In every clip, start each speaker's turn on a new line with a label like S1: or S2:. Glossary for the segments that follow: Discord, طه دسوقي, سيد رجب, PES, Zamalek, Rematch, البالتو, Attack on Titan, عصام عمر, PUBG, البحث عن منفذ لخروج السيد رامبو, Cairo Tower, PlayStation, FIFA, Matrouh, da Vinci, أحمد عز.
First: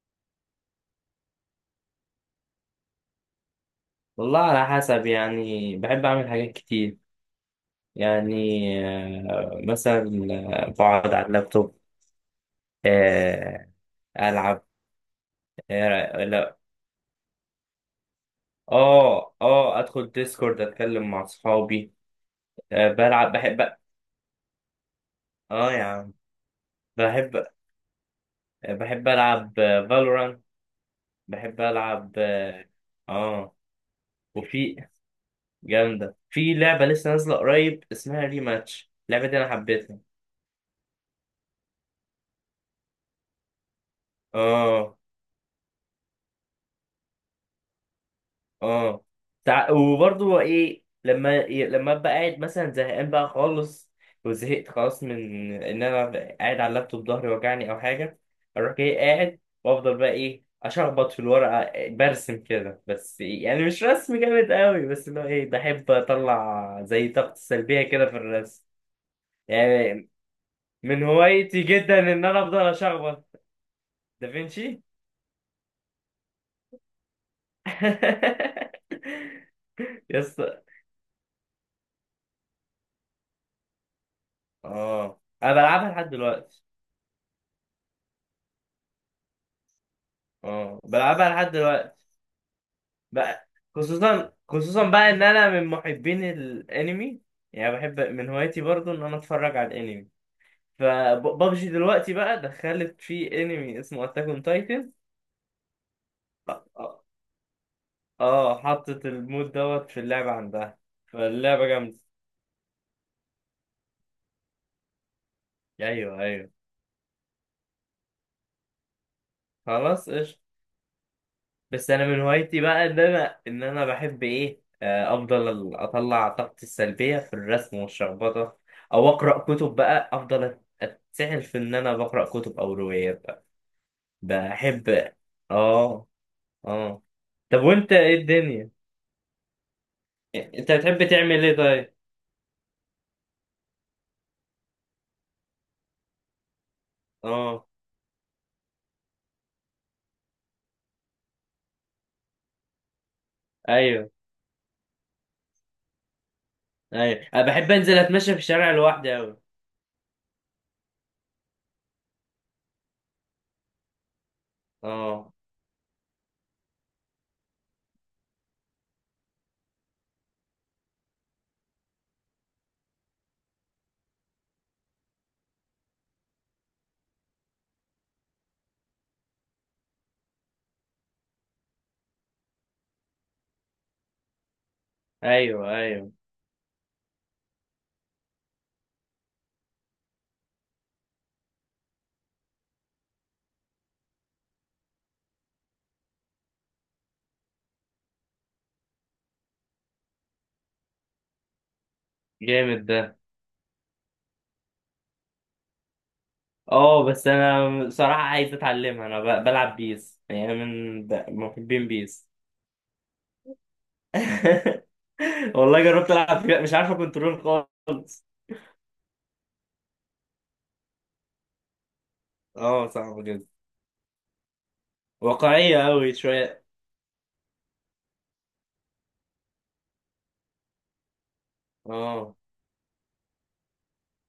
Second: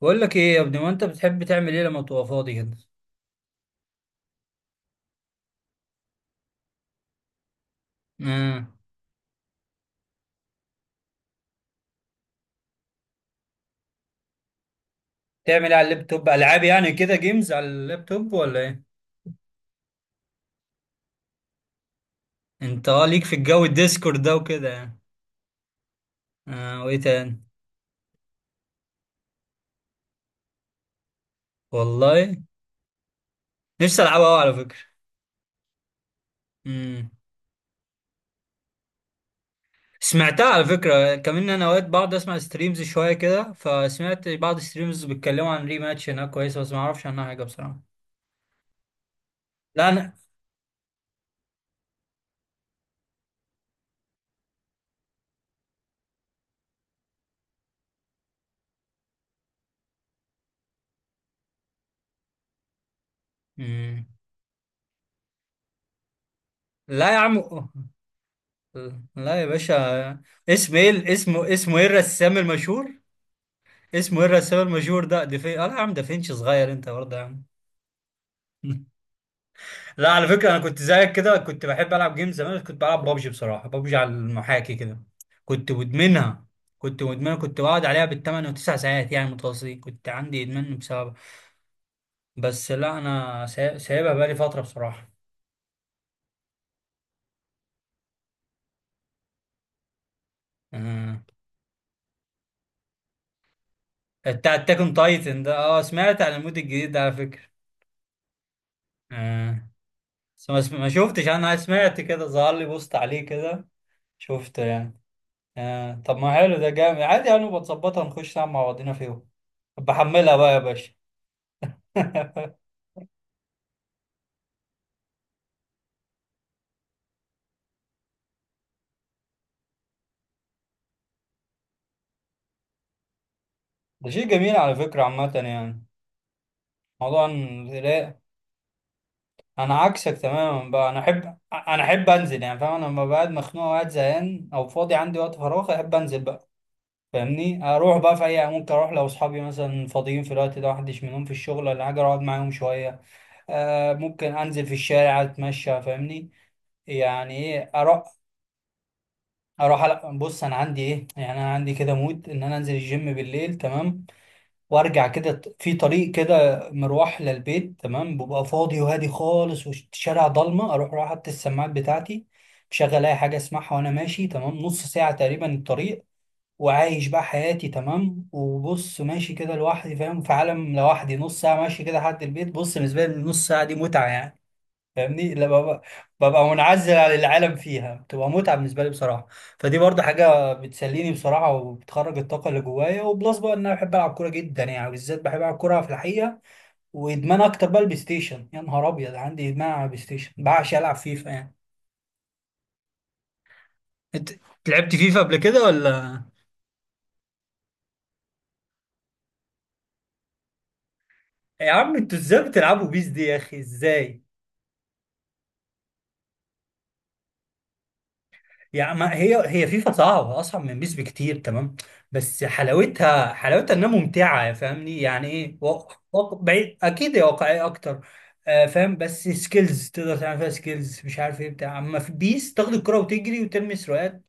S1: بقول لك ايه يا ابني؟ ما انت بتحب تعمل ايه لما تبقى فاضي كده؟
S2: والله على حسب. يعني بحب أعمل حاجات كتير، يعني.
S1: امم
S2: مثلا. بقعد على اللابتوب. آه. ألعب.
S1: تعمل ايه على
S2: آه،
S1: اللابتوب؟
S2: لا.
S1: العاب يعني كده، جيمز على اللابتوب ولا ايه؟
S2: آه، أدخل ديسكورد، أتكلم مع أصحابي.
S1: انت اه، ليك
S2: بلعب،
S1: في
S2: بحب.
S1: الجو الديسكورد ده وكده يعني؟
S2: آه يا عم.
S1: اه، وايه تاني؟
S2: بحب بحب ألعب فالورانت. بحب ألعب.
S1: والله
S2: آه. آه.
S1: نفسي العبها قوي على
S2: وفي
S1: فكره.
S2: جامدة، في لعبة
S1: امم
S2: لسه نازلة قريب اسمها ريماتش، اللعبة دي أنا حبيتها.
S1: سمعتها على فكره كمان. انا اوقات بقعد اسمع ستريمز شويه كده، فسمعت بعض
S2: آه.
S1: ستريمز بيتكلموا عن ريماتش، هناك كويسه بس ما اعرفش عنها حاجه بصراحه.
S2: اه.
S1: لا انا،
S2: وبرضه ايه، لما ابقى قاعد مثلا زهقان بقى خالص، وزهقت خلاص من ان انا قاعد على اللابتوب، ظهري وجعني او حاجه، اروح جاي قاعد وافضل بقى ايه، اشخبط في الورقه، برسم كده بس، يعني مش
S1: امم،
S2: رسم جامد قوي، بس اللي هو ايه، بحب اطلع زي
S1: لا يا
S2: طاقتي
S1: عم،
S2: السلبيه كده في الرسم.
S1: لا يا باشا.
S2: يعني
S1: اسم
S2: من
S1: ايه؟ اسمه
S2: هوايتي
S1: اسمه ايه
S2: جدا ان
S1: الرسام
S2: انا افضل
S1: المشهور؟
S2: اشخبط.
S1: اسمه ايه الرسام
S2: دافنشي.
S1: المشهور ده؟ دافين، اه لا يا عم، دافينشي صغير انت برضه يا عم. لا على
S2: يس.
S1: فكره انا كنت زيك كده، كنت بحب العب جيم زمان، بس كنت بلعب بابجي بصراحه، بابجي على المحاكي كده.
S2: اه انا
S1: كنت
S2: بلعبها لحد
S1: مدمنها،
S2: دلوقتي.
S1: كنت مدمنها، كنت بقعد عليها بالثمان وتسع ساعات يعني متواصلين، كنت عندي ادمان
S2: اه
S1: بسببها.
S2: بلعبها لحد دلوقتي
S1: بس لا انا
S2: بقى.
S1: سايبها
S2: خصوصا
S1: بقالي فتره
S2: خصوصا
S1: بصراحه.
S2: بقى ان انا من محبين الانمي. يعني بحب، من هوايتي برضو ان انا اتفرج على الانمي.
S1: آه.
S2: فببجي دلوقتي بقى دخلت في انمي اسمه اتاك اون
S1: بتاع اتاك
S2: تايتن.
S1: اون تايتن ده، اه سمعت عن المود الجديد ده
S2: اه.
S1: على فكره.
S2: حطت المود
S1: آه.
S2: دوت في اللعبة
S1: بس ما
S2: عندها.
S1: ما شفتش، انا
S2: فاللعبة جامدة.
S1: سمعت كده، ظهر لي بوست عليه كده، شفته يعني. آه. طب
S2: ايوه،
S1: ما
S2: ايوه.
S1: حلو، ده جامد عادي، هنبقى نظبطها نخش نلعب مع بعضينا فيهم. طب
S2: خلاص
S1: بحملها
S2: قشطة.
S1: بقى يا باشا.
S2: بس انا من هوايتي بقى ان انا بحب ايه، افضل اطلع طاقتي السلبيه في الرسم والشخبطه، او اقرا كتب بقى. افضل اتسحل في ان انا بقرا كتب او روايات بقى.
S1: ده شيء جميل على فكرة
S2: بحب.
S1: عامة يعني.
S2: اه. اه. طب وانت، ايه
S1: لا،
S2: الدنيا؟
S1: أنا عكسك تماما
S2: انت
S1: بقى، أنا
S2: بتحب
S1: أحب
S2: تعمل ايه
S1: أنا
S2: طيب؟
S1: أحب أنزل، يعني فاهم؟ أنا لما بقعد مخنوق وقاعد زهقان أو فاضي عندي وقت فراغ أحب أنزل بقى. فاهمني؟
S2: اه،
S1: أروح بقى في أي، ممكن أروح لو أصحابي مثلا فاضيين في الوقت ده، محدش منهم في الشغل ولا حاجة، أقعد معاهم شوية. آه،
S2: ايوه
S1: ممكن أنزل في الشارع أتمشى، فاهمني؟
S2: ايوه،
S1: يعني
S2: انا
S1: إيه،
S2: بحب انزل
S1: أروح
S2: اتمشى في الشارع لوحدي اوي.
S1: اروح بص، انا عندي ايه يعني، انا عندي كده مود ان انا انزل الجيم بالليل، تمام؟ وارجع كده،
S2: اه،
S1: في طريق كده مروح للبيت، تمام؟ ببقى فاضي وهادي خالص، والشارع ضلمه، اروح رايح حاطط السماعات بتاعتي مشغل اي حاجه اسمعها وانا ماشي، تمام؟ نص ساعه تقريبا الطريق، وعايش بقى حياتي، تمام؟ وبص ماشي كده لوحدي، فاهم؟ في عالم لوحدي نص ساعه ماشي كده لحد البيت. بص، بالنسبه لي النص ساعه دي متعه يعني. فاهمني؟ لما
S2: ايوه
S1: ببقى،
S2: ايوه،
S1: منعزل عن العالم فيها، بتبقى متعة بالنسبة لي بصراحة. فدي برضه حاجة بتسليني بصراحة، وبتخرج الطاقة اللي جوايا، وبلس بقى ان انا بحب العب كورة جدا يعني، بالذات بحب العب كورة في الحقيقة. وادمان اكتر بقى البلاي ستيشن، يا نهار ابيض عندي ادمان على البلاي ستيشن، بعشق العب فيفا يعني.
S2: جامد ده.
S1: انت لعبت فيفا قبل كده ولا؟
S2: اه، بس انا بصراحة عايز اتعلمها. انا بلعب بيس، يعني من
S1: يا
S2: محبين
S1: عم انتوا
S2: بيس.
S1: ازاي بتلعبوا بيس دي يا اخي؟ ازاي؟
S2: والله جربت العب فيها، مش عارفة كنترول خالص.
S1: يعني ما هي هي فيفا صعبة، أصعب من بيس بكتير، تمام؟ بس
S2: اه صعب
S1: حلاوتها،
S2: جدا.
S1: حلاوتها إنها ممتعة، فاهمني؟ يعني إيه،
S2: واقعية اوي شوية.
S1: بعيد، أكيد هي واقعية أكتر. آه فاهم، بس سكيلز تقدر تعمل فيها، سكيلز مش عارف إيه بتاع، أما في
S2: اه،
S1: بيس تاخد الكرة وتجري وترمي سروقات.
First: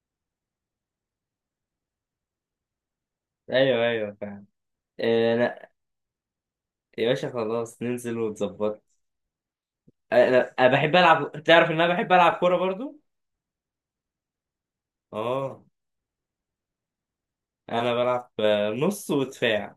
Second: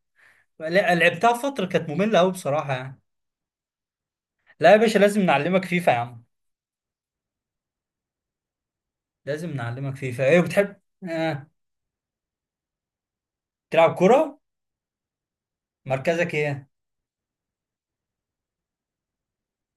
S1: لا لعبتها فترة كانت مملة أوي بصراحة يعني.
S2: ايوه ايوه، فاهم.
S1: لا يا باشا لازم
S2: إيه؟
S1: نعلمك
S2: لا
S1: فيفا يا عم.
S2: يا باشا، خلاص ننزل ونظبط.
S1: لازم نعلمك فيفا. إيه
S2: أنا
S1: بتحب؟
S2: بحب العب.
S1: آه،
S2: تعرف ان انا بحب العب كورة برضو.
S1: تلعب كرة؟
S2: اه.
S1: مركزك إيه؟
S2: انا بلعب نص ودفاع.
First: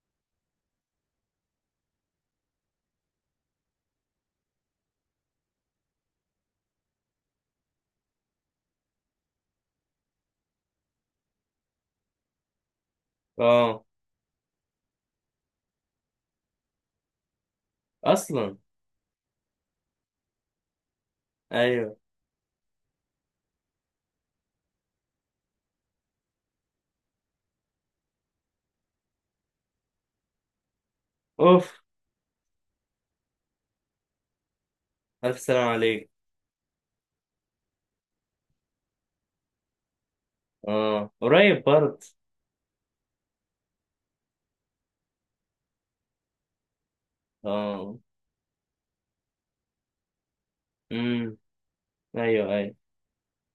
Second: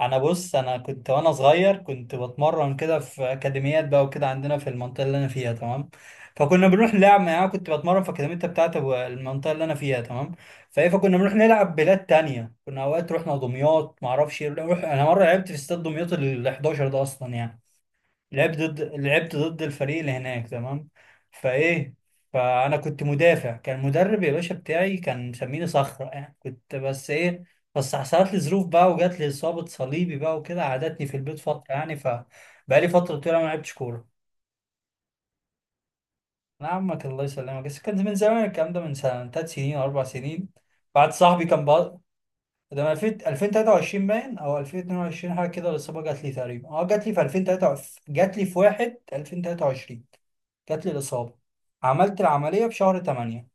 S1: انا بص، انا كنت وانا صغير كنت بتمرن كده في اكاديميات بقى وكده، عندنا في المنطقه اللي انا فيها، تمام؟ فكنا بنروح نلعب يعني، انا كنت بتمرن في اكاديميه بتاعت المنطقه اللي انا فيها، تمام؟ فايه، فكنا بنروح نلعب بلاد تانية، كنا اوقات رحنا
S2: اه،
S1: دمياط، ما اعرفش إيه، نروح، انا مره لعبت في استاد دمياط ال 11 ده اصلا يعني.
S2: اصلا.
S1: لعبت ضد الفريق اللي هناك، تمام؟ فايه،
S2: ايوه.
S1: فانا كنت مدافع، كان المدرب يا باشا بتاعي كان مسميني صخره يعني، كنت بس ايه، بس حصلت لي ظروف بقى وجات لي اصابه صليبي بقى وكده، قعدتني في البيت فتره
S2: اوف.
S1: يعني، فبقى لي فتره طويله ما لعبتش كوره.
S2: الف سلام عليك.
S1: نعمك الله يسلمك، بس كان من زمان الكلام ده، من سنه، ثلاث سنين او اربع سنين،
S2: اه
S1: بعد صاحبي كان
S2: قريب
S1: بقى.
S2: برضه.
S1: ده من 2000 2023 باين او 2022 حاجه كده، الاصابه جات لي تقريبا، اه جات لي في
S2: اه.
S1: 2023، جات لي في 1 2023، جات لي
S2: امم
S1: الاصابه. عملت
S2: ايوه
S1: العمليه في
S2: ايوه.
S1: شهر 8.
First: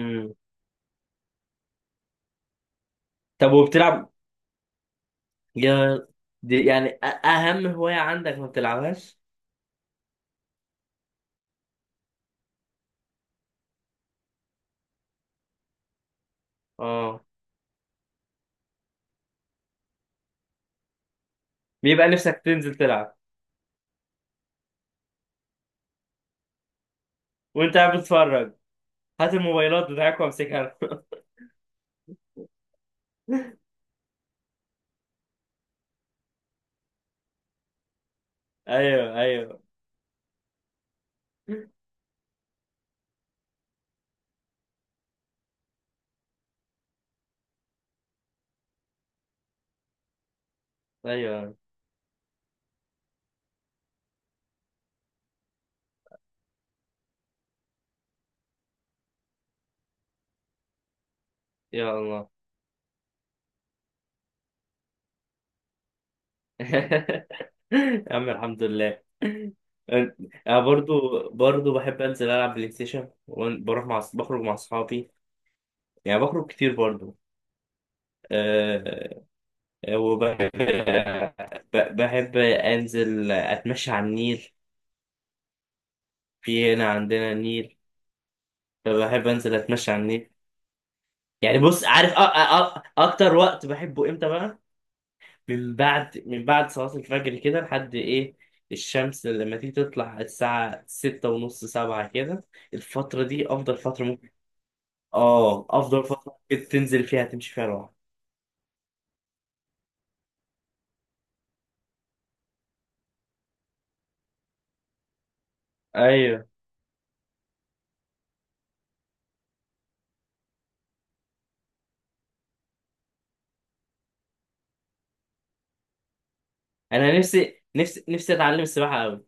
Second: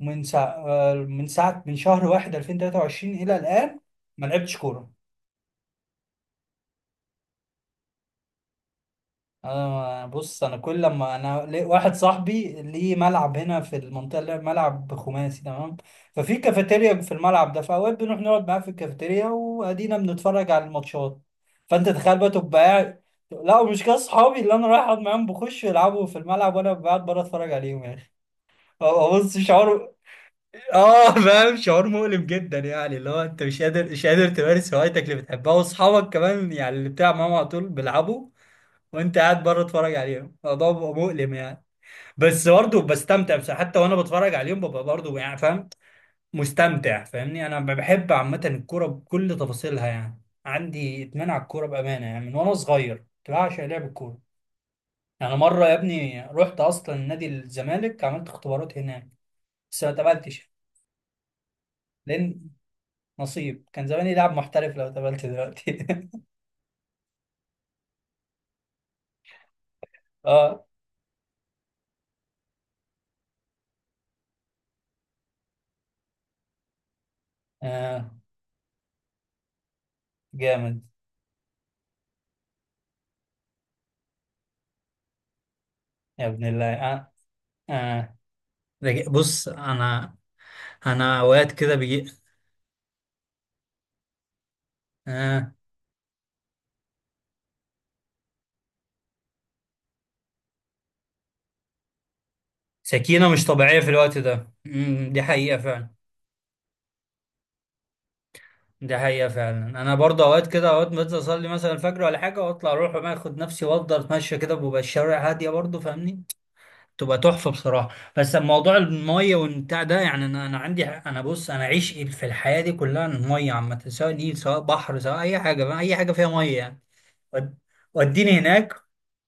S1: من ساعه آه، من ساعه من شهر 1 2023 الى
S2: طب
S1: الان
S2: وبتلعب؟
S1: ما لعبتش كوره.
S2: يا، دي يعني اهم هواية عندك ما بتلعبهاش.
S1: انا بص انا كل لما انا واحد صاحبي ليه ملعب هنا في المنطقه، اللي ملعب خماسي، تمام؟ ففي كافيتيريا في
S2: اه،
S1: الملعب ده، فاوقات بنروح نقعد معاه في الكافيتيريا وادينا بنتفرج على الماتشات. فانت
S2: بيبقى
S1: تخيل بقى،
S2: نفسك
S1: تبقى
S2: تنزل
S1: قاعد،
S2: تلعب.
S1: لا مش كده، صحابي اللي انا رايح اقعد معاهم بخش يلعبوا في الملعب وانا قاعد بره اتفرج
S2: وانت
S1: عليهم يا
S2: قاعد
S1: اخي.
S2: بتتفرج؟
S1: هو
S2: هات
S1: بص
S2: الموبايلات
S1: شعور،
S2: بتاعك وامسكها أنا.
S1: اه فاهم؟ شعور مؤلم جدا يعني، اللي هو انت مش قادر، تمارس هوايتك اللي بتحبها، واصحابك كمان يعني اللي بتلعب معاهم على طول بيلعبوا
S2: ايوه
S1: وانت قاعد بره
S2: ايوه
S1: اتفرج عليهم، الموضوع بيبقى مؤلم يعني. بس برضه بستمتع، بس حتى وانا بتفرج عليهم ببقى برضه يعني فاهم، مستمتع، فاهمني؟ انا بحب عامه الكوره بكل تفاصيلها يعني، عندي ادمان على
S2: ايوه.
S1: الكوره بامانه يعني، من وانا صغير كنت بعشق لعب الكوره. يعني مره يا ابني رحت اصلا نادي الزمالك، عملت اختبارات هناك بس ما اتقبلتش
S2: يا الله.
S1: لان نصيب، كان زماني لاعب محترف لو اتقبلت دلوقتي.
S2: يا عم، الحمد لله. انا
S1: اه،
S2: برضو بحب انزل العب بلاي ستيشن. وبروح بخرج مع اصحابي. يعني بخرج كتير برضو.
S1: اه
S2: آه. وبحب،
S1: جامد.
S2: بحب أنزل أتمشى على النيل.
S1: يا ابن الله،
S2: في هنا
S1: اه،
S2: عندنا نيل،
S1: اه
S2: فبحب
S1: بص
S2: أنزل أتمشى على
S1: انا،
S2: النيل.
S1: اوقات
S2: يعني
S1: كده
S2: بص،
S1: بيجي.
S2: عارف أ أ أ أكتر وقت بحبه إمتى بقى؟
S1: آه.
S2: من بعد صلاة الفجر كده لحد إيه، الشمس لما تيجي تطلع، الساعة 6:30، 7 كده. الفترة
S1: سكينه مش
S2: دي أفضل
S1: طبيعيه في
S2: فترة
S1: الوقت
S2: ممكن.
S1: ده، دي حقيقه
S2: آه،
S1: فعلا.
S2: أفضل فترة ممكن تنزل فيها تمشي فيها لوحدك.
S1: دي حقيقه فعلا، انا برضه اوقات كده، اوقات بنزل اصلي مثلا الفجر ولا حاجه، واطلع اروح بقى اخد نفسي وافضل اتمشى كده، بيبقى الشوارع هاديه برضه، فاهمني؟
S2: أيوه.
S1: تبقى تحفه بصراحه. بس موضوع الميه والبتاع ده يعني، انا عندي، انا بص انا عشق في الحياه دي كلها الميه عامه، سواء نيل، سواء بحر، سواء اي حاجه بقى، اي حاجه فيها ميه يعني.
S2: أنا
S1: ود-
S2: نفسي نفسي
S1: وديني
S2: نفسي أتعلم
S1: هناك.
S2: السباحة أوي.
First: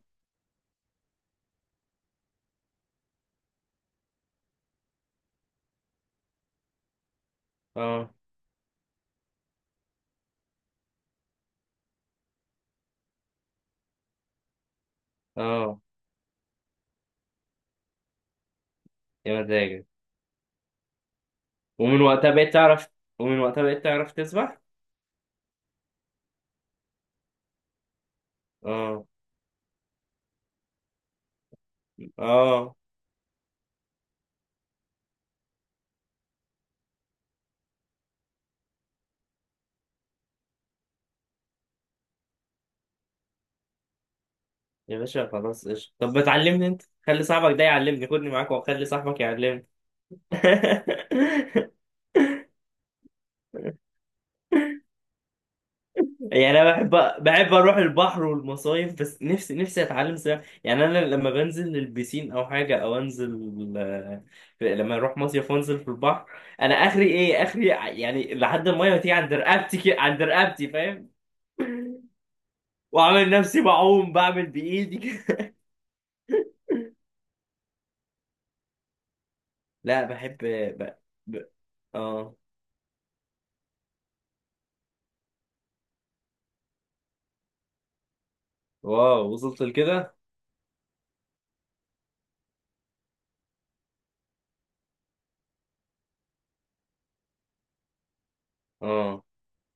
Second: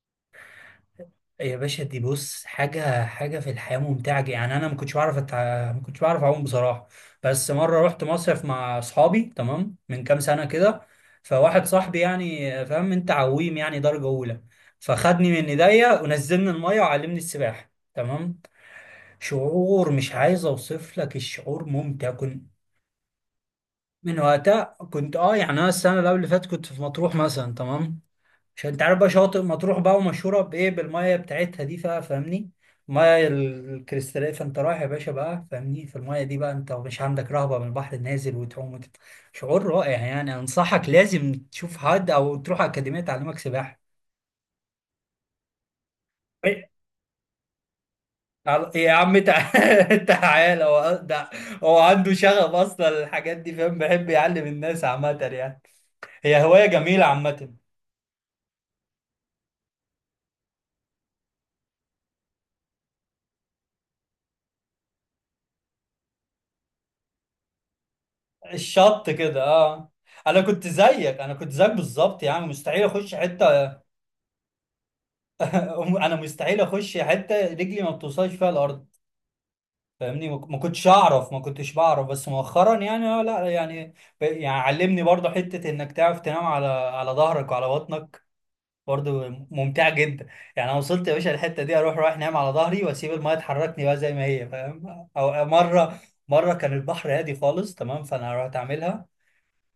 S1: يا باشا دي بص حاجة، حاجة في الحياة ممتعة جدا. يعني أنا ما كنتش بعرف ما كنتش بعرف أعوم بصراحة. بس مرة رحت
S2: آه.
S1: مصيف مع أصحابي، تمام، من كام سنة كده. فواحد صاحبي، يعني فاهم أنت، عويم يعني درجة أولى، فخدني من
S2: آه.
S1: إيديا ونزلني المية وعلمني السباحة، تمام؟
S2: يا مزاجك.
S1: شعور مش عايز أوصف لك، الشعور
S2: ومن
S1: ممتع
S2: وقتها
S1: كنت.
S2: بقيت تعرف؟ ومن وقتها بقيت تعرف
S1: من
S2: تسبح؟
S1: وقتها كنت أه يعني، أنا السنة اللي قبل اللي فاتت كنت في مطروح مثلا، تمام؟ عشان انت عارف
S2: اه.
S1: بقى شواطئ مطروح بقى، ومشهوره بايه، بالميه بتاعتها دي، فاهمني؟
S2: اه.
S1: الميه الكريستاليه. فانت رايح يا باشا بقى فاهمني، في الميه دي بقى، انت مش عندك رهبه من البحر، النازل وتعوم وتت... شعور رائع يعني، انصحك لازم تشوف حد او تروح اكاديميه تعلمك سباحه.
S2: يا باشا خلاص، ايش، طب ما تعلمني
S1: إيه؟
S2: انت. خلي صاحبك ده يعلمني. خدني معاك
S1: على-
S2: وخلي
S1: يا عم
S2: صاحبك
S1: تع-
S2: يعلمني.
S1: تعالى هو ده. هو عنده شغف اصلا الحاجات دي، فاهم بيحب يعلم الناس عامه يعني. هي
S2: يعني
S1: هوايه
S2: انا
S1: جميله
S2: بحب،
S1: عامه.
S2: اروح البحر والمصايف. بس نفسي، اتعلم سباحه. يعني انا لما بنزل للبسين او حاجه، او انزل، آه، لما اروح مصيف وانزل في البحر، انا اخري ايه اخري، يعني لحد الميه ما
S1: الشط
S2: تيجي عند
S1: كده
S2: رقبتي
S1: اه.
S2: عند رقبتي، فاهم؟
S1: انا كنت زيك بالظبط يعني، مستحيل اخش
S2: واعمل نفسي
S1: حته.
S2: بعوم، بعمل بايدي.
S1: انا مستحيل اخش حته رجلي ما بتوصلش فيها الارض،
S2: لا
S1: فاهمني؟ ما
S2: بحب.
S1: ما كنتش
S2: ب...
S1: اعرف،
S2: ب...
S1: ما كنتش بعرف، بس
S2: اه.
S1: مؤخرا يعني اه، لا يعني، يعني علمني برضه حته انك تعرف تنام على على ظهرك وعلى بطنك،
S2: واو،
S1: برضه
S2: وصلت
S1: ممتعه
S2: لكده؟
S1: جدا. يعني انا وصلت يا باشا الحته دي اروح رايح نايم على ظهري واسيب الميه تحركني بقى زي ما هي، فاهم؟ او مره، كان البحر هادي خالص تمام، فانا رحت اعملها.
S2: اه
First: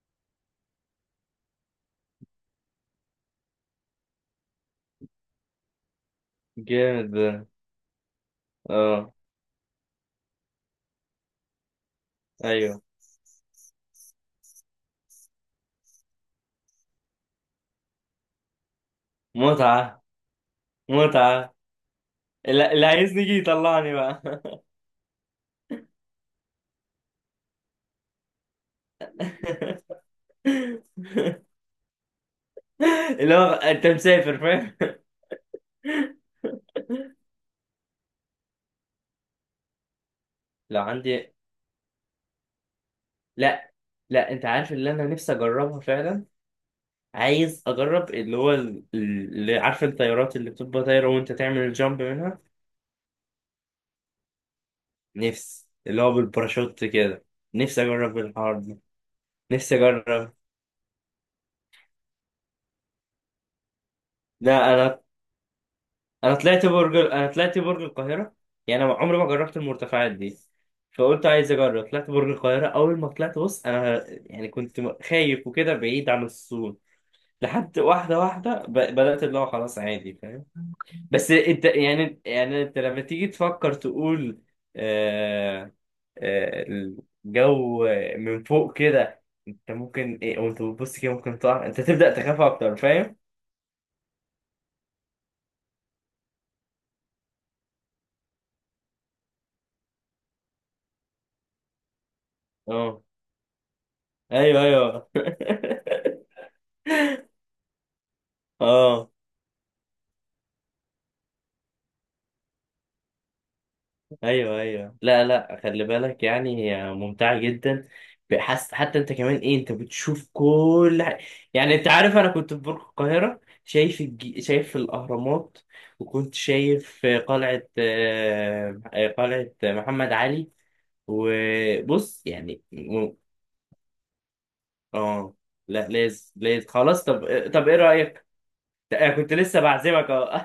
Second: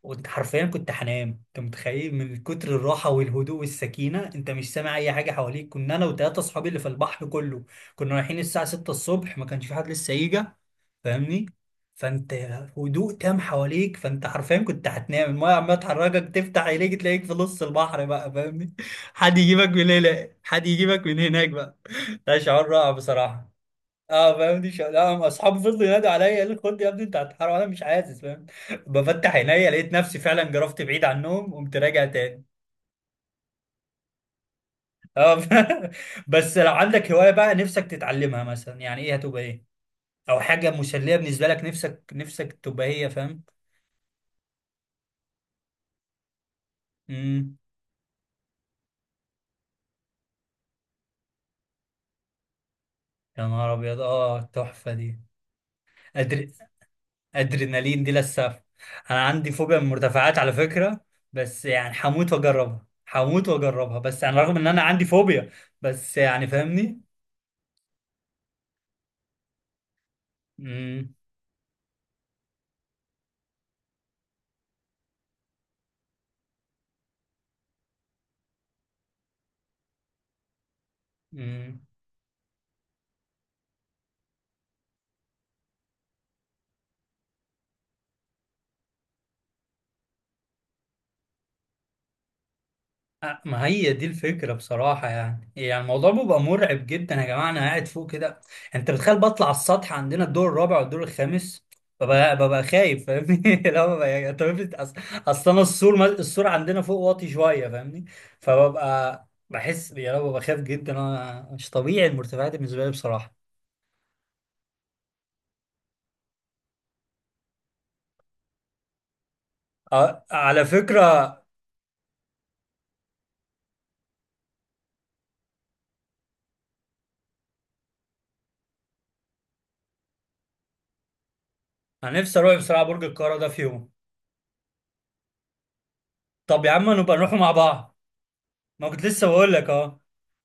S1: وانت حرفيا كنت هنام، انت متخيل؟ من كتر الراحه والهدوء والسكينه انت مش سامع اي حاجه حواليك، كنا انا وثلاثه اصحابي اللي في
S2: جامد
S1: البحر
S2: ده.
S1: كله، كنا رايحين الساعه 6
S2: اه.
S1: الصبح، ما كانش في حد لسه يجي، فاهمني؟ فانت
S2: ايوه.
S1: هدوء تام حواليك، فانت حرفيا كنت هتنام، المايه عماله تحركك، تفتح عينيك تلاقيك في نص البحر بقى، فاهمني؟ حد يجيبك من
S2: متعة،
S1: هنا، حد يجيبك من هناك
S2: متعة.
S1: بقى. ده شعور
S2: اللي
S1: رائع
S2: عايزني يجي
S1: بصراحه.
S2: يطلعني بقى.
S1: اه فاهمني، لا اصحابي فضلوا ينادوا عليا، قالوا لي خد يا ابني انت هتحرق، وانا مش عايز فاهم، بفتح عينيا لقيت نفسي فعلا جرفت بعيد عنهم، قمت راجع تاني.
S2: اللي هو انت مسافر، فاهم.
S1: اه بس لو عندك هوايه بقى نفسك تتعلمها مثلا يعني ايه؟ هتبقى ايه، او حاجه
S2: لو
S1: مسليه
S2: عندي،
S1: بالنسبه لك، نفسك نفسك تبقى هي، فاهم؟
S2: لا. لا انت عارف، اللي انا نفسي اجربها فعلا،
S1: امم
S2: عايز اجرب، اللي هو اللي، عارف الطيارات اللي بتبقى طايره وانت تعمل الجامب منها.
S1: يا نهار ابيض، اه التحفه دي.
S2: نفسي، اللي هو
S1: أدر...
S2: بالباراشوت كده. نفسي
S1: ادرينالين دي
S2: اجرب الحوار
S1: للسف.
S2: ده.
S1: انا عندي
S2: نفسي
S1: فوبيا من
S2: اجرب.
S1: المرتفعات على فكره، بس يعني هموت واجربها، هموت واجربها، بس يعني رغم ان
S2: لا
S1: انا
S2: انا،
S1: عندي فوبيا، بس يعني فاهمني.
S2: انا طلعت برج القاهره. يعني انا عمري ما جربت المرتفعات دي،
S1: امم
S2: فقلت عايز اجرب. طلعت برج القاهره، اول ما طلعت، بص انا يعني كنت خايف وكده، بعيد عن الصوت، لحد واحده واحده بدات اللي هو خلاص عادي، فاهم؟ بس انت،
S1: امم
S2: يعني انت لما تيجي تفكر تقول، آه، آه، الجو من فوق كده، انت ممكن ايه، وانت بتبص كده ممكن تقع، انت تبدا تخاف اكتر، فاهم؟
S1: أه، ما هي دي الفكرة بصراحة يعني، يعني الموضوع بيبقى مرعب جدا يا جماعة، أنا قاعد فوق كده. أنت بتخيل؟ بطلع على السطح عندنا الدور الرابع والدور الخامس، ببقى
S2: اه،
S1: خايف فاهمني. لا ببقى يعني، طب
S2: ايوه
S1: افرض
S2: ايوه.
S1: أصل أنا السور السور عندنا فوق واطي شوية، فاهمني؟
S2: اه،
S1: فببقى بحس يا رب، ببقى خايف جدا، أنا مش طبيعي المرتفعات بالنسبة لي بصراحة.
S2: ايوه ايوه. لا، لا، خلي بالك يعني، هي ممتعه جدا. بحس حتى انت كمان ايه، انت
S1: أه،
S2: بتشوف
S1: على
S2: كل حاجه.
S1: فكرة
S2: يعني انت عارف، انا كنت في برج القاهره شايف شايف الاهرامات، وكنت شايف قلعه، قلعه محمد علي.
S1: أنا
S2: وبص
S1: نفسي أروح
S2: يعني
S1: بصراحة برج القاهرة ده في يوم.
S2: اه. لا، لازم
S1: طب
S2: لازم
S1: يا عم
S2: خلاص. طب
S1: نبقى نروح مع
S2: طب ايه
S1: بعض،
S2: رايك؟
S1: ما كنت
S2: أنا
S1: لسه
S2: كنت
S1: بقول
S2: لسه
S1: لك أهو.
S2: بعزمك اهو.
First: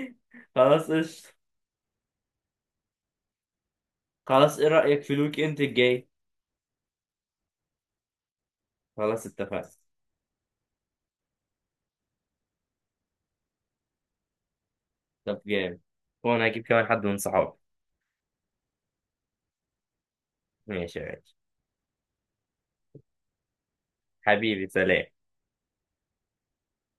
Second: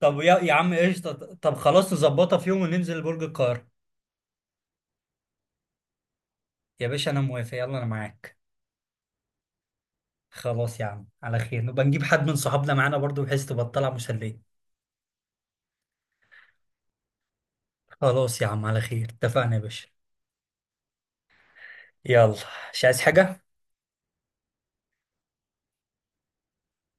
S1: طب يا عم
S2: خلاص
S1: قشطة،
S2: قشطة.
S1: طب خلاص نظبطها في يوم وننزل برج القاهرة.
S2: خلاص، ايه رايك في الويك اند الجاي؟
S1: يا باشا أنا موافق، يلا أنا معاك.
S2: خلاص اتفقنا.
S1: خلاص يا عم على خير، نبقى نجيب حد من صحابنا معانا برضو بحيث تبقى الطلعة مسلية.
S2: طب جامد. وانا هجيب كمان حد من صحابي.
S1: خلاص يا عم على خير، اتفقنا يا باشا.
S2: ماشي، ماشي.
S1: يلا، مش عايز حاجة.
S2: حبيبي، سلام.